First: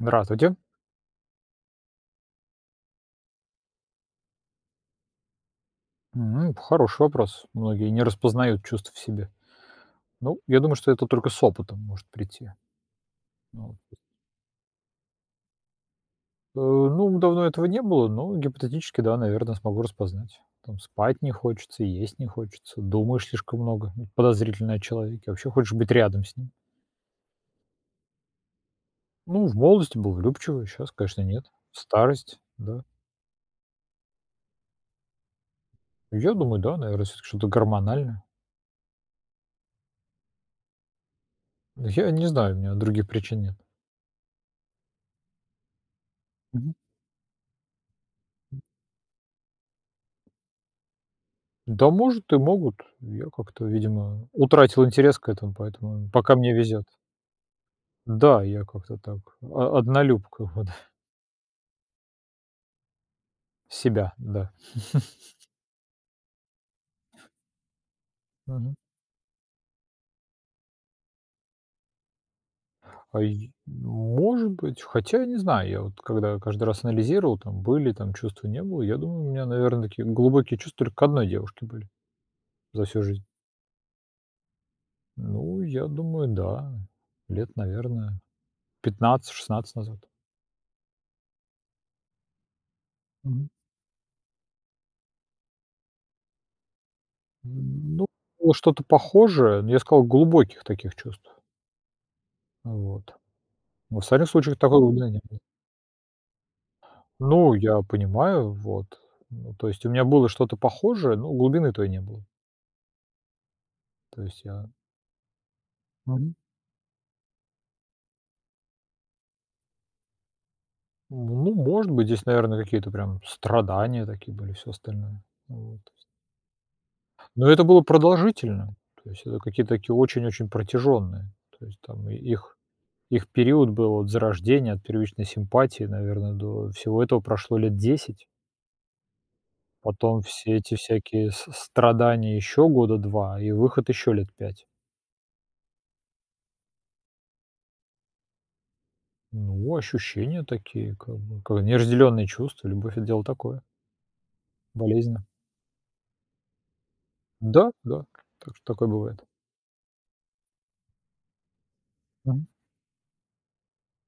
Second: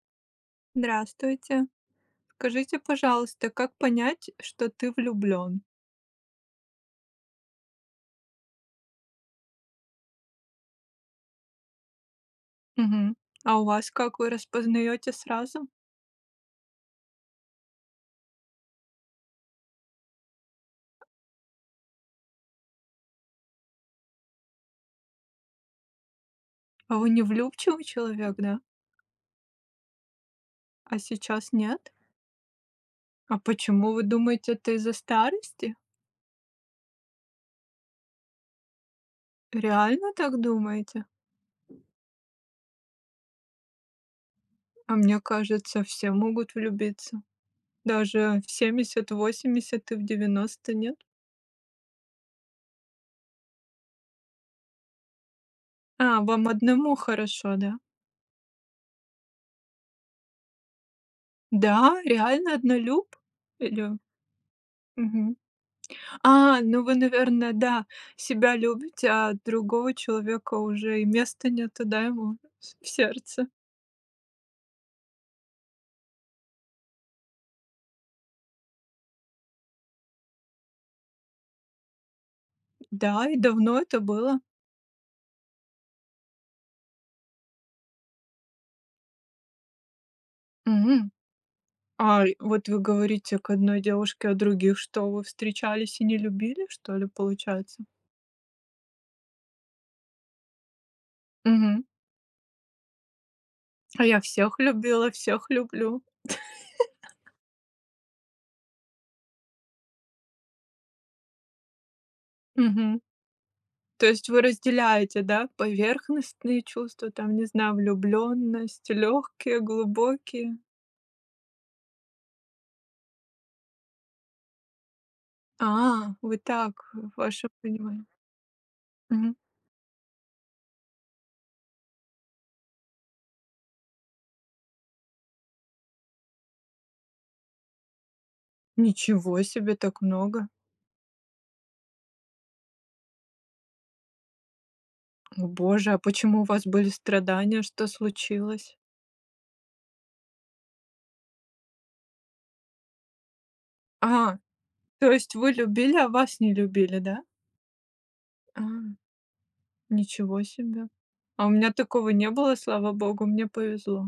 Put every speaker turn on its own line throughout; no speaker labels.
Здравствуйте!
Здравствуйте! Скажите, пожалуйста, как понять, что ты влюблен?
М, хороший вопрос. Многие не распознают чувств в себе. Ну, я думаю, что это только с опытом может прийти.
Мгм, а у
Ну
вас
от
как? Вы распознаете сразу?
Э, ну, давно этого не было, но гипотетически, да, наверно, смогу распознать. Там спать не хочется, есть не хочется, думаешь слишком много подозрительно о человеке, вообще хочешь быть рядом с ним.
А вы невлюбчивый человек, да?
Ну, в молодости был влюбчивый, щас,
А
конечно, нет.
сейчас нет?
Старость, да.
А почему, вы думаете, это из-за старости?
Я думаю, да, наверно, всё-таки что-то гормональное.
Реально так думаете?
Я не знаю, у меня других причин нет.
А мне кажется, все могут
Мгм.
влюбиться. Даже в
М.
70, в 80 и в 90, нет?
Да может и могут, я как-то, видимо, утратил интерес к этому, поэтому
А,
пока
вам
мне везет.
одному хорошо, да?
Да, я как-то так, о однолюбка, вот.
Да, реально однолюб? И лю
Себя, да.
Мгм, а, ну вы, наверно, да, себя
Мгм.
любите, а другого человека уже и места нету, да, ему в с в сердце.
Ай может быть. Хотя, не знаю, я вот когда каждый раз анализировал, там были там чувства, не было, я думаю, у меня, наверно, такие глубокие чувства только к одной девушке были за всю жизнь.
Да, и давно это было?
Ну, я думаю, да, лет, наверно, 15-16 назад.
М, ай, вот вы говорите
Мгм.
к одной девушке, а других что вы, встречались и не любили, что ли, получается?
Ну, было что-то похожее, ну, я сказал, глубоких таких чувств.
Мгм.
Вот. В
А я
остальных случаях
всех
такой глубины
любила,
не было.
всех люблю!
Ну, я понимаю, вот. Ну, то есть у меня было что-то похожее, но глубины той не было.
Мгм. То
То
есть вы
есть я
разделяете, да,
Мгм.
поверхностные чувства, там, не знаю, влюбленность, лёгкие, глубокие.
Ну, может быть, здесь, наверное, какие-то прям страдания такие были, всё остальное. Вот.
А, вы так, ваше
Но это было
понимание.
продолжительно, то есть
Мгм.
это какие-то такие очень-очень протяженные. То есть там и их их период был от зарождения, от первичной симпатии, наверное, до всего этого прошло лет 10.
Ничего себе! Так
Потом
много!
все эти всякие с страдания ещё года 2 и выход ещё лет 5.
О Боже, а почему у вас были страдания? Что случилось?
Ну, ощущения такие, как бы, как неразделенные чувства. Любовь- это дело такое.
А, то
Болезненно.
есть вы любили, а вас не любили, да?
Да, да, так
А,
что такое бывает.
ничего себе! А у меня такого не
Мгм.
было, слава богу, мне повезло.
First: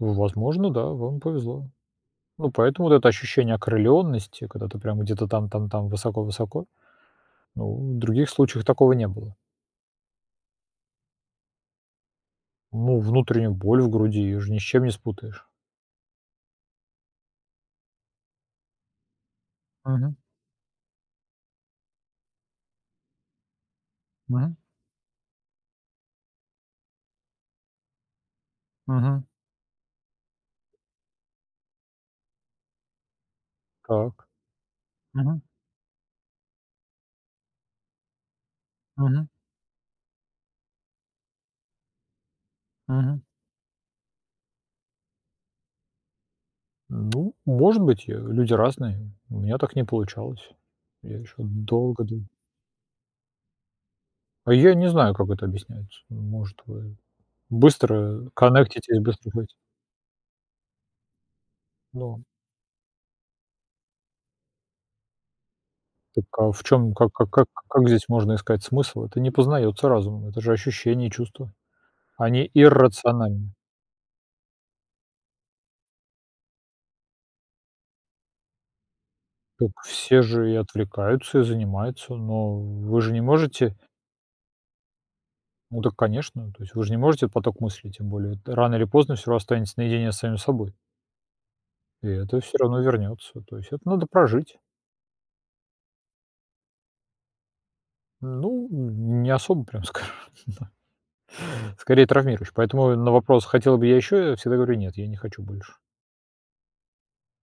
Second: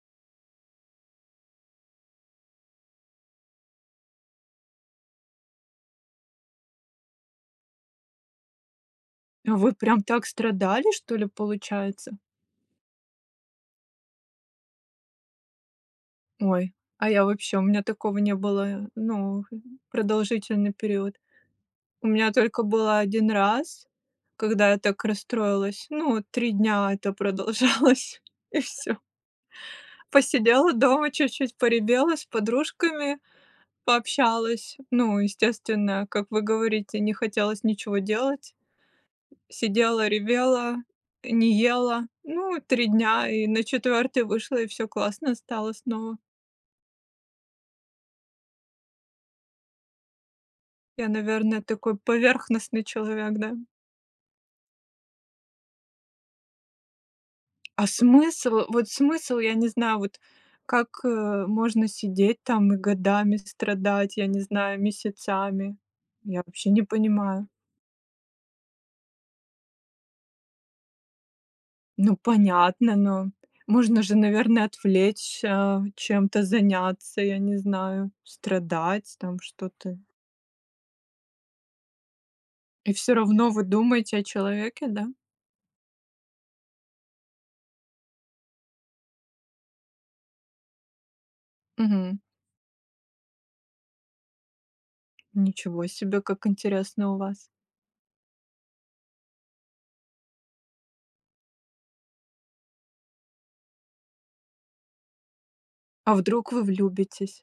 Возможно, да, вам повезло. Ну, поэтому вот это ощущение окрылённости, когда ты прямо где-то там там там высоко-высоко, ну в других случаях такого не было.
Вы прям так страдали что ли, получается?
Ну, внутреннюю боль в груди, её же ни с чем не спутаешь.
Ой, а я вообще, у меня такого не было, ну,
Мгм.
продолжительный период. У меня только было 1 раз,
Мгм.
когда я так расстроилась. Ну, 3 дня это продолжалось, и всё.
Мгм.
Посидела дома чуть-чуть поревела, с подружками
Так,
пообщалась. Ну,
мгм.
естественно, как вы говорите, не хотелось ничего делать.
Мгм.
Сидела ревела не ела, ну 3
Мгм.
дня, и на 4 вышла, и всё классно стало снова.
Ну, может быть, э, люди разные, у меня так не получалось.
Я,
Я ещё
наверно, такой
долго дыль
поверхностный человек, да?
А я и не знаю, как это объясняется. Может, вы
А
быстро
смысл, вот
коннектитесь быстро
смысл,
хоть.
я не знаю, вот как, э, можно
Но.
сидеть там и годами страдать, я не знаю, месяцами,
Так,
я
а в
вообще не
чём, как как как
понимаю.
как здесь можно искать смысл? Это не познаётся разумом, это же ощущения, чувства,
Ну
они
понятно, но
иррациональны.
можно же наверное отвлечься, чем-то заняться, я не знаю, страдать там
Так
что-то.
все же и отвлекаются, и занимаются, но
И
вы же
всё
не
равно вы
можете
думаете о человеке, да?
ну, так конечно, то есть вы ж не можете поток мыслей, тем более рано или поздно всё ра останется наедине с самим собой. И
Мгм.
это всё равно вернётся, то есть это надо прожить.
Ничего себе, как интересно у вас.
Ну, не особо прям, скажу, да, скорее травмируешь. Поэтому и на вопрос хотел бы я ещё? Я всегда говорю: "Нет, я не хочу больше".
А вдруг вы влюбитесь?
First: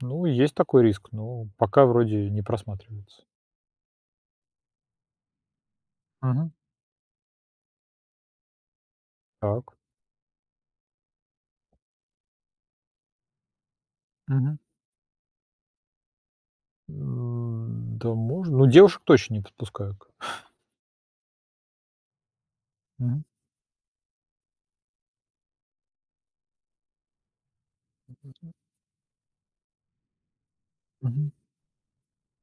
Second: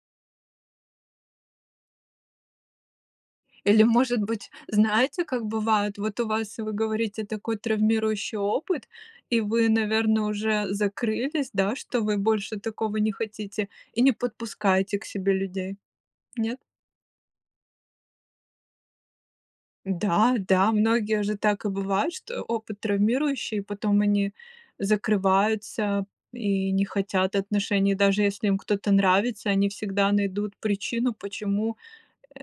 Ну, и есть такой риск, но пока вроде не просматривается.
Или, может быть, знаете, как бывает? Вот у
Мгм.
вас, вы говорите, такой травмирующий опыт, и вы,
Так.
наверно, уже закрылись, да, что вы больше такого не хотите и не
Мгм.
подпускаете к себе людей. Нет?
М, да можно ну, девушек точно не подпускаю к
Да, да, многие же так и бывает, что опыт
Мгм.
травмирующий, потом они закрываются и не хотят отношений. Даже если им
[unintelligible]
кто-то нравится, они всегда найдут причину,
Мгм.
почему,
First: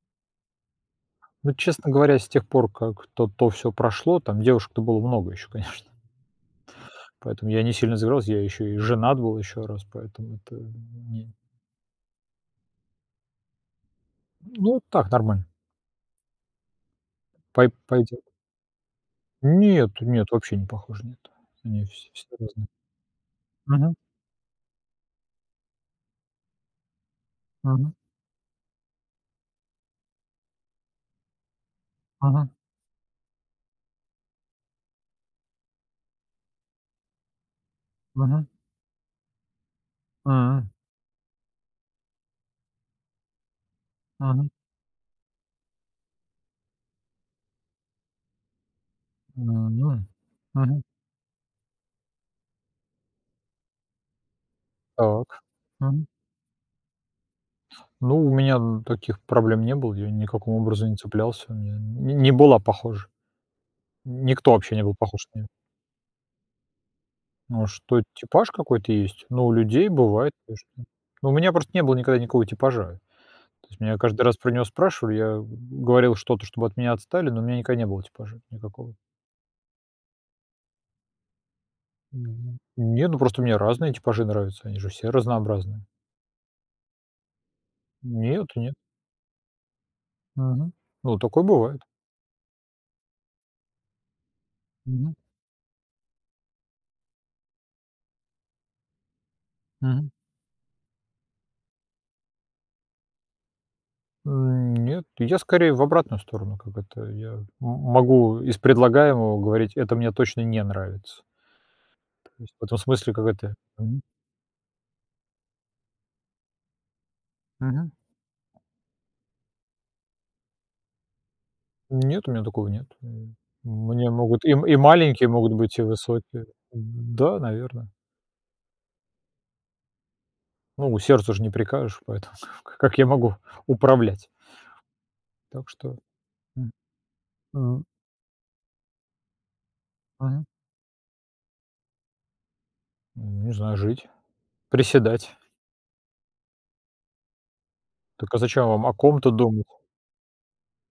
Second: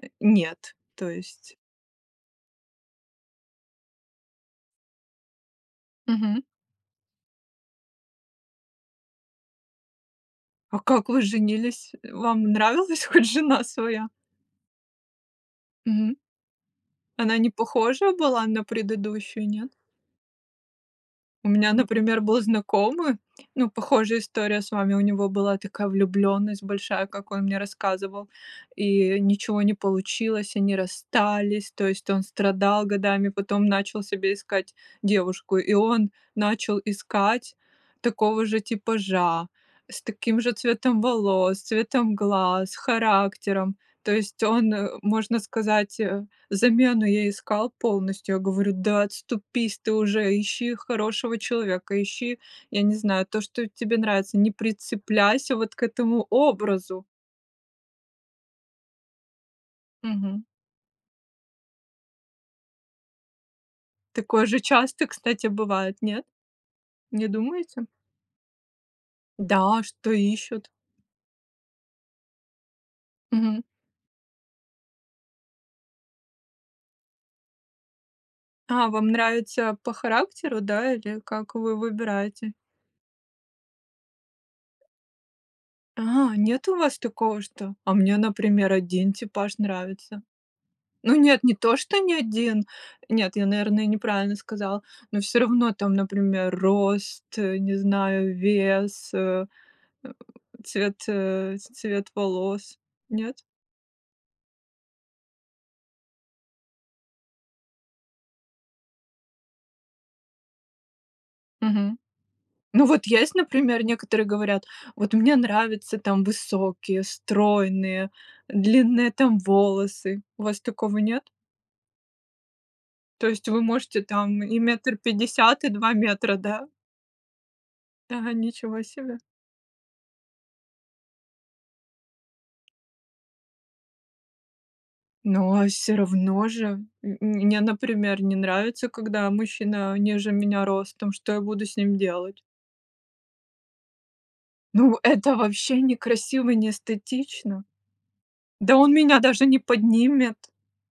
э, нет, то
Ну,
есть.
честно говоря, с тех пор, как то то всё прошло, там девушек-то было много ещё, конечно.
Мгм.
Поэтому я не сильно, [unintelligible] я ещё и женат был ещё раз, поэтому это
А как вы
не
женились? Вам нравилось хоть жена своя?
Ну, так, нормально.
Мгм. Она не
Пай
похожа
пойдёт.
была на предыдущую, нет?
Нет, нет, вообще не похоже на это.
У меня,
Они всь
например,
все
был
разные.
знакомый, ну,
Мгм.
похожая история с вами. У него была такая влюбленность большая, как он мне
Мгм.
рассказывал, и ничего не получилось, они расстались. То есть, он
Мгм.
страдал годами, потом начал себе искать девушку, и он начал искать такого
Мгм.
же типажа, с таким же
М.
цветом волос, цветом глаз, характером. То есть
Мгм.
он, э, можно сказать, э, замену ей искал полностью. Я говорю: "Да отступись ты
М,
уже, ищи
мгм.
хорошего человека, ищи, я не знаю, то, что тебе нравится. Не
Так,
прицепляйся вот к
мгм.
этому образу".
Ну, у меня н таких проблем не было, я
Мгм.
никаком образом не цеплялся, я не не была похожа,
Такое
никто
же
вообще не был
часто,
похож на неё.
кстати, бывает, нет? Не
А
думаете?
что, типаж какой-то есть, но у
Да, а
людей
что
бывает,
ищут?
конечно. Ну у меня просто не было никогда никакого типажа.
Мгм.
То есть меня каждый раз про него спрашивали, я говорил что-то, чтобы от меня отстали, но у меня никогда не было типажа
А,
никакого.
вам нравится по характеру, да, или как вы выбираете?
Мгм, нет, ну просто мне разные типажи нравятся, они же все разнообразные.
А, нет у вас такого, что а мне,
Нет,
например,
нет.
один типаж нравится.
Мгм,
Ну
ну,
нет,
такое
не то
бывает.
что ни один, нет, я, наверное, неправильно сказала,
Мгм.
но всё равно там, например, рост, э, не знаю, вес, э,
Мгм.
э, цвет, э, цвет волос, нет?
М, нет, я скорее в обратную сторону. Как это, я м могу из предлагаемого говорить: это мне точно не нравится.
Мгм.
То есть в этом
Ну вот
смысле,
есть,
какая-то
например,
мгм.
некоторые говорят: "Вот мне нравится там высокие,
Мгм.
стройные, длинные там волосы". У вас такого нет?
Нет, у меня такого нет.
То
М,
есть вы можете
мне
там
могут и
и
м
метр
маленькие могут
пятьдесят, и
быть, и
2 метра,
высокие.
да?
Да, наверно.
Да, ничего себе!
Ну, сердцу ж не прикажешь, поэтому ка как я могу управлять?
Но
Так
всё
что,
равно же
м,
м мне,
м.
например, не нравится, когда мужчина ниже
Мгм.
меня ростом, что я буду с ним делать?
Не знаю, жить,
Ну в это
приседать.
вообще не красиво и не эстетично.
Так а зачем
Да
вам о
он меня
ком-то
даже не
думать?
поднимет.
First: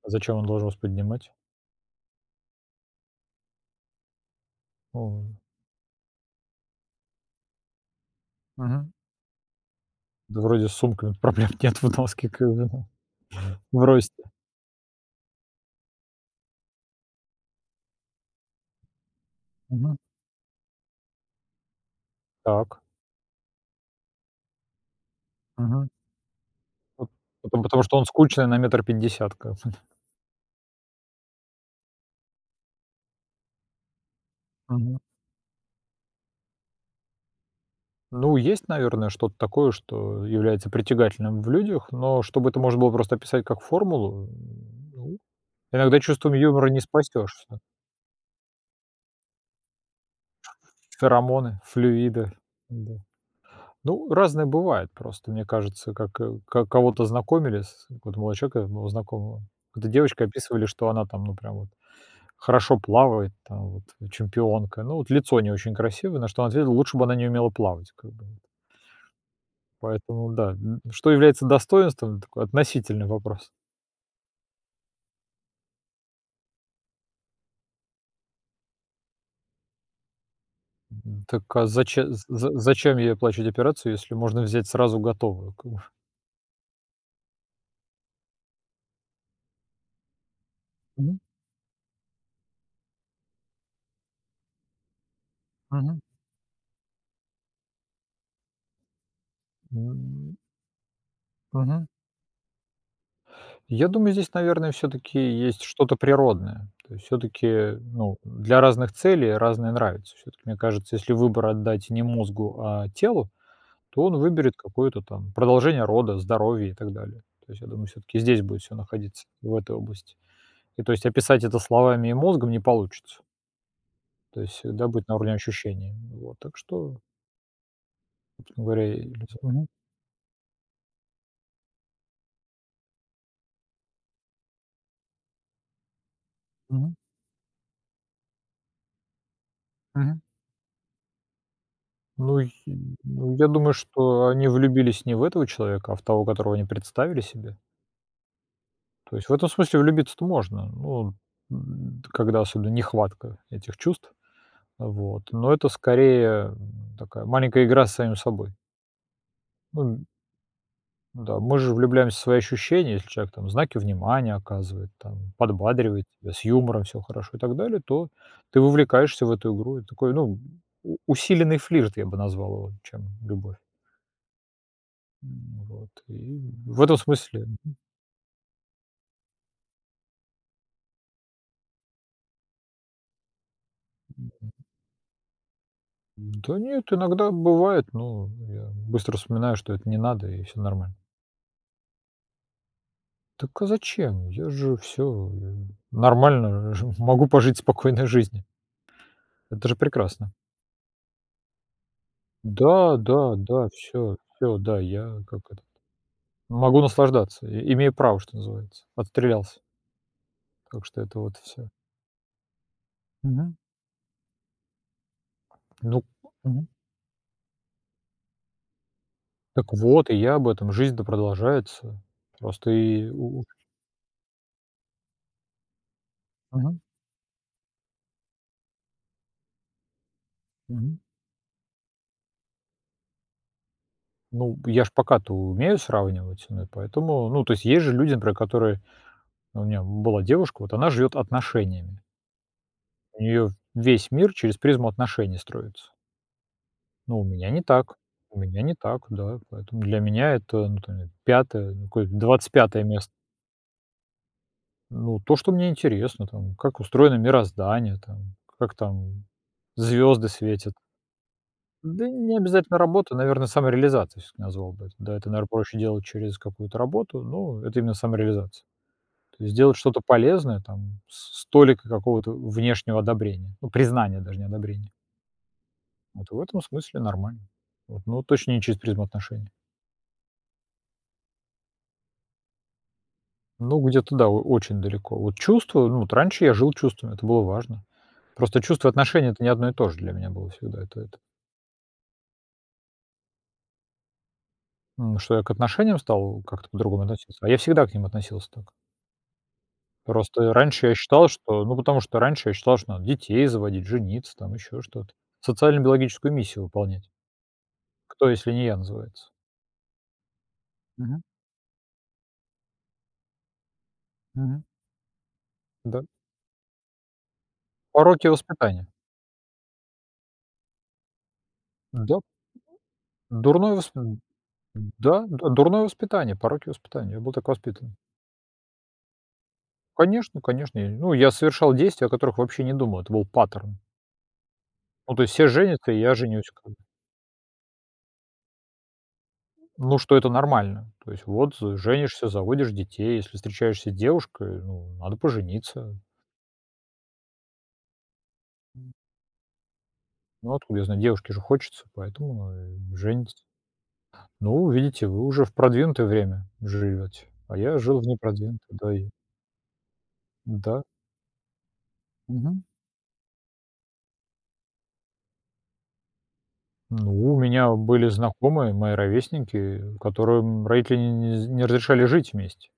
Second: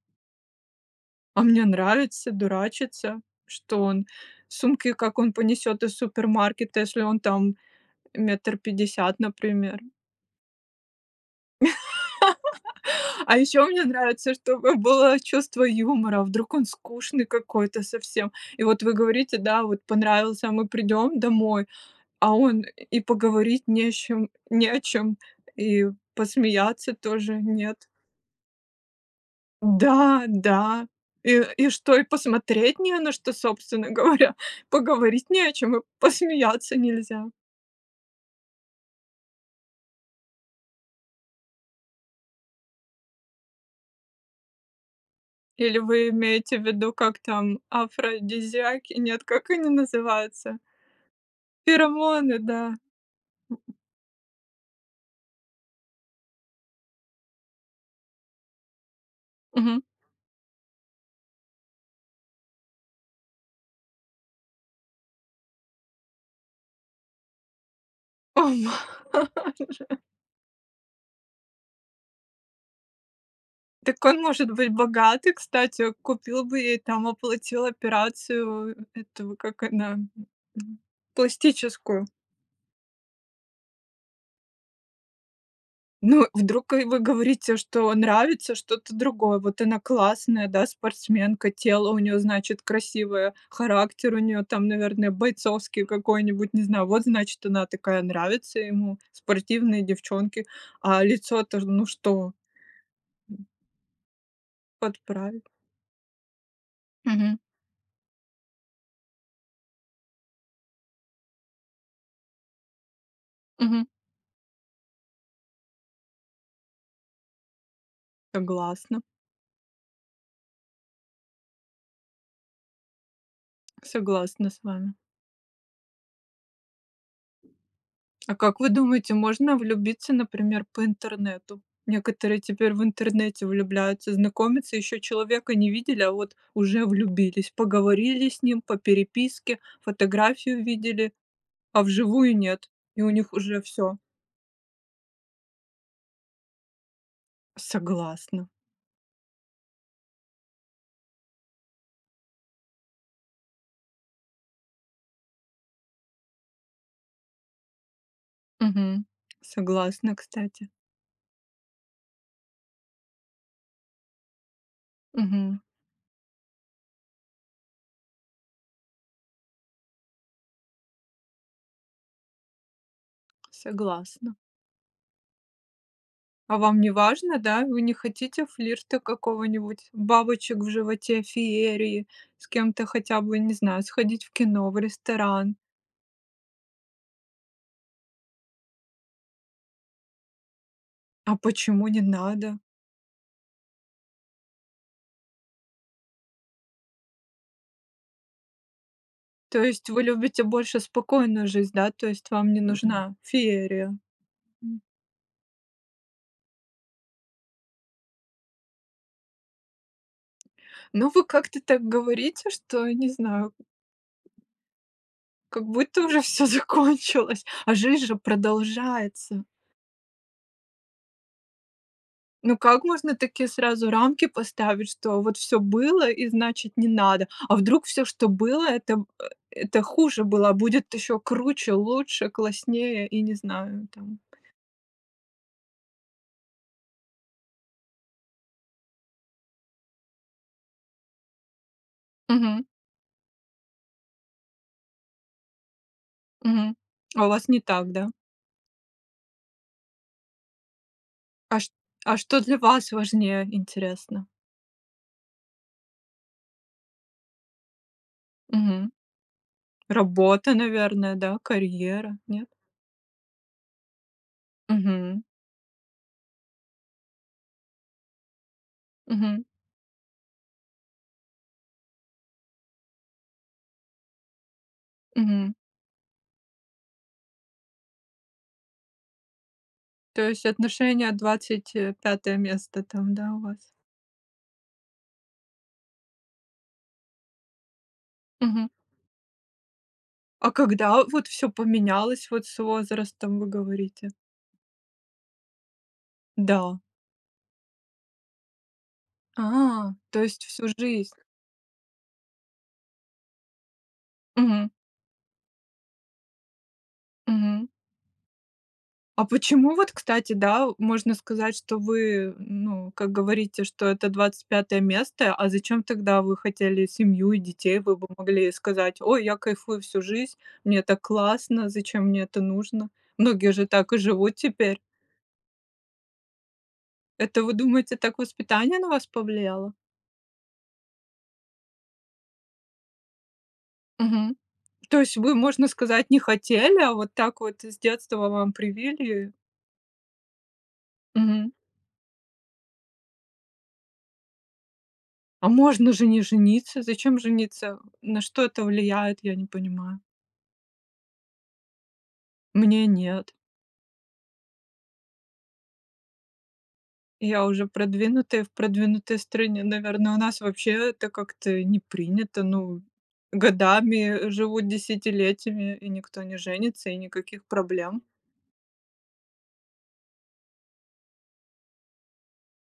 А зачем он должен вас поднимать?
А мне нравится дурачиться, что он сумки как он
Ом
понесёт из супермаркета, если он там метр
Мгм.
пятьдесят, например.
Да вроде с сумками-то проблем нет в в носке как бы, ну
А ещё мне
в росте.
нравится, чтобы было чувство юмора, вдруг он скучный какой-то совсем. И вот вы говорите, да, вот
Мгм.
понравился, а мы придём домой, а он
Так.
и поговорить не с чем не о чём и
Мгм.
посмеяться
Вот,
тоже
потом потому
нет.
что он скучный на метр пятьдесят, как бы, да.
Да, да! И и что, и посмотреть не на что, собственно говоря,
Мгм.
поговорить не о чем, и посмеяться нельзя?
Ну, есть, наверное, что-то такое, что является притягательным в людях, но чтобы это можно было просто описать как формулу, ну
Или
иногда
вы
чувством
имеете
юмора не
ввиду, как там,
спасешься.
афродизиаки? Нет, как они называются?
Ферамоны, флюиды,
Феромоны, да?
да. Ну, разное бывает просто, мне кажется, как, э, ка кого-то знакомили с вот у молодого человека моего знакомого,
Мгм.
какой-то девочкой описывали, что она там ну прям вот хорошо плавает, там вот чемпионка, ну вот лицо не очень красивое, на что он ответил: "Лучше бы она не умела плавать, как бы".
О!
Поэтому да, н что является достоинством- такой относительный вопрос.
Так он может быть богатый, кстати, купил бы ей там, оплатил операцию, эту как она
Мгм. Так, а
пластическую.
заче з з зачем ей оплачивать операцию, если можно взять сразу готовую, как бы.
Ну вдруг и вы говорите, что нравится что-то другое. Вот она классная, да,
Мгм.
спортсменка, тело у неё значит красивое, характер у неё там, наверное, бойцовский
Мгм.
какой-нибудь, не знаю. Вот значит она такая нравится ему, спортивные
М.
девчонки. А лицо-то, ну
Мгм.
что. М.
Я думаю, здесь, наверное, всё-таки
Подправит.
есть что-то природное. То есть
Мгм.
всё-таки, ну, для разных целей разные нравятся. Всё-таки мне кажется, если выбор отдать не мозгу, а телу,
Мгм.
то он выберет какое-то там продолжение рода, здоровье, и так далее. То есть я думаю, всё-таки здесь будет всё
Согласна.
находиться, в этой области. И, то есть описать это словами и мозгом не получится. То
Согласна
есть
с
всегда
вами.
быть на уровне ощущений. Вот, так что
А как
Собственно
вы
говоря, я и
думаете,
лез
можно
мгм.
влюбиться, например, по интернету? Некоторые теперь в интернете влюбляются, знакомятся, ещё человека не видели, а вот уже
Мгм.
влюбились, поговорили с ним по переписке,
Мгм.
фотографию видели, а вживую
Ну, й
нет! И у них
ну я
уже
думаю,
всё.
что они влюбились не в этого человека, а в того, которого они представили себе.
Согласна.
То есть в этом смысле влюбиться-то можно, но, э, т когда особенно нехватка этих чувств, вот, но это скорее, м, такая маленькая игра с самим собой.
Мгм,
Ну м
согласна, кстати.
Ну да, мы же влюбляемся в свои ощущения, если человек там знаки внимания оказывает, там
Мгм.
подбадривает тебя, с юмором всё хорошо и так далее, то ты вовлекаешься в эту игру. И такой, ну, у усиленный флирт, я бы назвал его, чем любовь.
Согласна.
М, вот, и
А вам
в этом
неважно,
смысле,
да?
мгм.
Вы не хотите флирта какого-нибудь, бабочек в животе, феерии, с кем-то хотя бы, не знаю, сходить в
Мгм.
кино, в ресторан.
Да нет, иногда бывает, но я быстро вспоминаю, что это не надо, и всё нормально.
А почему не надо?
Так а зачем? Я же всё нормально, жив могу пожить спокойной жизнью.
То
Это же
есть вы
прекрасно.
любите больше спокойную жизнь, да, то есть вам не
Да,
нужна
да, да,
феерия?
всё, всё, да,
М.
я как этот, могу наслаждаться, и имею право, что называется, отстрелялся. Так что
Ну
это
вы
вот
как-то
всё.
так говорите, что, не знаю.
Мгм.
Как будто
Ну,
уже всё
мгм.
закончилось, а жизнь же продолжается.
Так вот, и я об этом, жизнь-то продолжается,
Ну
просто
как
и
можно
у у
такие сразу рамки поставить, что вот всё было, и значит
Мгм.
не надо, а вдруг всё, что было, это э это хуже было, а будет
Мгм.
ещё круче, лучше, класснее, и не знаю там.
Ну, я ж пока-то умею сравнивать, ну и поэтому Ну, то есть, есть же люди, например, которые У меня была девушка, вот она живет отношениями.
Мгм.
У неё весь мир через призму отношений строится.
Мгм.
Ну, у
А у вас
меня
не
не
так,
так,
да?
у меня не так, да, поэтому для меня это ну там я,
А чт
5, ну какое,
а что
двадцать
для
пятое
вас
место.
важнее, интересно?
Ну, то, что мне интересно там, как устроено мироздание там, как
Мгм.
там звёзды
Работа,
светят.
наверное, да,
Да
карьера,
не
нет?
обязательно работа, наверно, самореализацией всё-таки назвал бы. Да,
Мгм.
это, наверно, проще делать через какую-то работу, но это именно самореализация. То
Мгм.
есть делать что-то полезное, там с с толикой какого-то внешнего одобрения, ну признания даже, не одобрения.
Мгм.
Вот в этом смысле нормально. Вот. Но вот точно не через призму отношений.
То есть отношения 25 место там, да, у вас?
Ну где-то да о очень далеко. Вот чувства, ну вот раньше я жил чувствами, это было важно. Просто
Мгм.
чувства и отношения- это не одно и то же для меня было
А
всегда это
когда
это.
вот всё поменялось вот с возрастом, вы говорите?
Ну что я к отношениям стал как-то
Да.
по-другому относиться. А я всегда к ним относился так.
А, то есть
Просто я
всю
раньше я
жизнь?
считал, что ну, потому что раньше я считал, что надо детей заводить, жениться там,
Мгм.
ещё что-то, социально-биологическую миссию выполнять.
Мгм.
Кто, если не я
А
называется?
почему вот, кстати, да, можно
Мгм.
сказать, что вы ну как говорите, что это двадцать
Мгм.
пятое место. А зачем
Да.
тогда вы хотели семью и детей, вы бы
Пороки
могли
воспитания.
сказать: "Ой, я кайфую всю жизнь, мне так классно, зачем
Да.
мне это нужно?" Многие же
Дурное
так
восп
и
д
живут теперь.
да, д дурное воспитание, пороки воспитания, я был
Это
так
вы
воспитан.
думаете, так воспитание на вас повлияло?
Конечно, конечно, я не ну я совершал действия, о которых вообще не думал, это был паттерн.
Мгм. То
Ну,
есть
то есть
вы
все
можно
женятся, и
сказать
я
не
женюсь, как бы.
хотели, а вот так вот с детства вам привили?
Ну, что это нормально. То есть
Мгм.
вот, э, женишься, заводишь детей, если встречаешься с девушкой, ну надо
А можно
пожениться.
же не жениться! Зачем жениться? На что это влияет, я не понимаю?
Ну откуда я знаю, девушке же хочется, поэтому ну,
Мне
э,
нет.
женится. Ну, видите, вы уже в продвинутое время живёте,
Я
а
уже
я жил в
продвинутая, в
непродвинутое, да и
продвинутой стране. Наверно, у нас вообще
Да.
это как-то не принято,
Мгм.
ну, годами живут десятилетиями, и никто не женится, и
Ну у
никаких
меня
проблем.
были знакомые, мои ровесники, которым родители не не з не разрешали жить вместе.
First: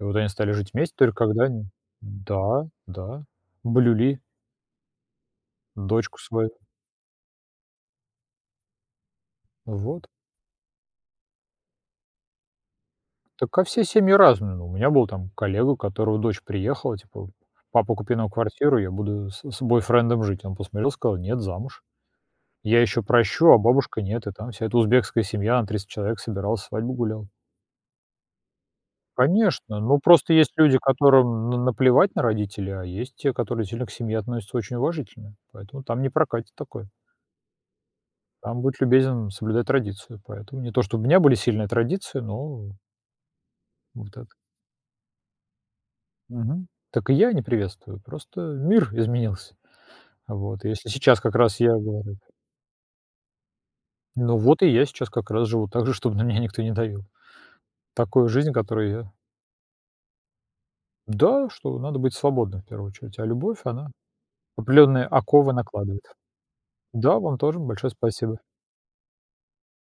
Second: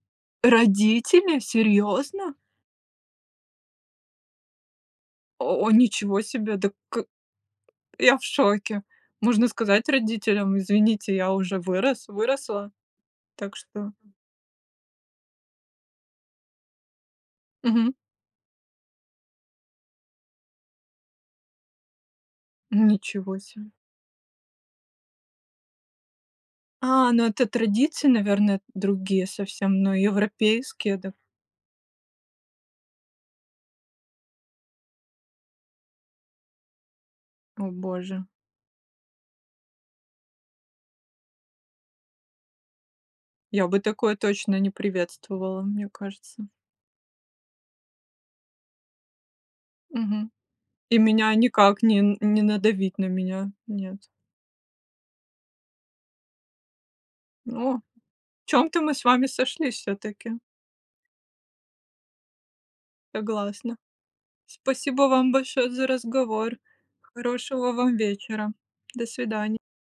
И вот они стали жить вместе только
Родители,
когда они...
серьёзно?
да, да, блюли
О о,
дочку
ничего
свою.
себе. Д к я в шоке. Можно сказать
Вот.
родителям: извините, я уже вырос, выросла, так
Так, а все
что
семьи разные. Ну у меня был там коллега, у которого дочь приехала, типа:
Мгм.
"Папа купи нам квартиру, я буду с с бойфрендом жить". Он посмотрел, сказал: "Нет, замуж. Я ещё
Ничего
прощу, а
себе.
бабушка нет". И там вся эта узбекская семья, на 300 человек собиралась, свадьбу
А, ну
гуляла.
это традиции, наверное, другие
Конечно,
совсем, но
ну, просто есть люди,
европейские до
которым на наплевать на родителей, а есть те, которые сильно к семье относятся очень уважительно, поэтому там не прокатит такое.
О боже.
Там будь любезен соблюдай традицию, поэтому не то, чтобы у меня были сильные традиции, ну
Я бы
вот
такое
так.
точно не приветствовала, мне кажется.
Мгм. Так и я не приветствую, просто мир изменился,
Мгм.
вот. И если
И
сейчас
меня
как раз я
никак не
говорю
не надавить на меня, нет.
Ну вот, и я сейчас как раз живу так же, чтобы на меня никто не давил.
О. В
Такую жизнь,
чём-то
которую
мы с
я
вами сошлись всё-таки.
Да, что надо быть свободным в первую очередь, а любовь,
Согласна.
она
Спасибо
определённые
вам
оковы
большое за
накладывает.
разговор.
Да, вам тоже
Хорошего
большое
вам
спасибо.
вечера. До свиданья.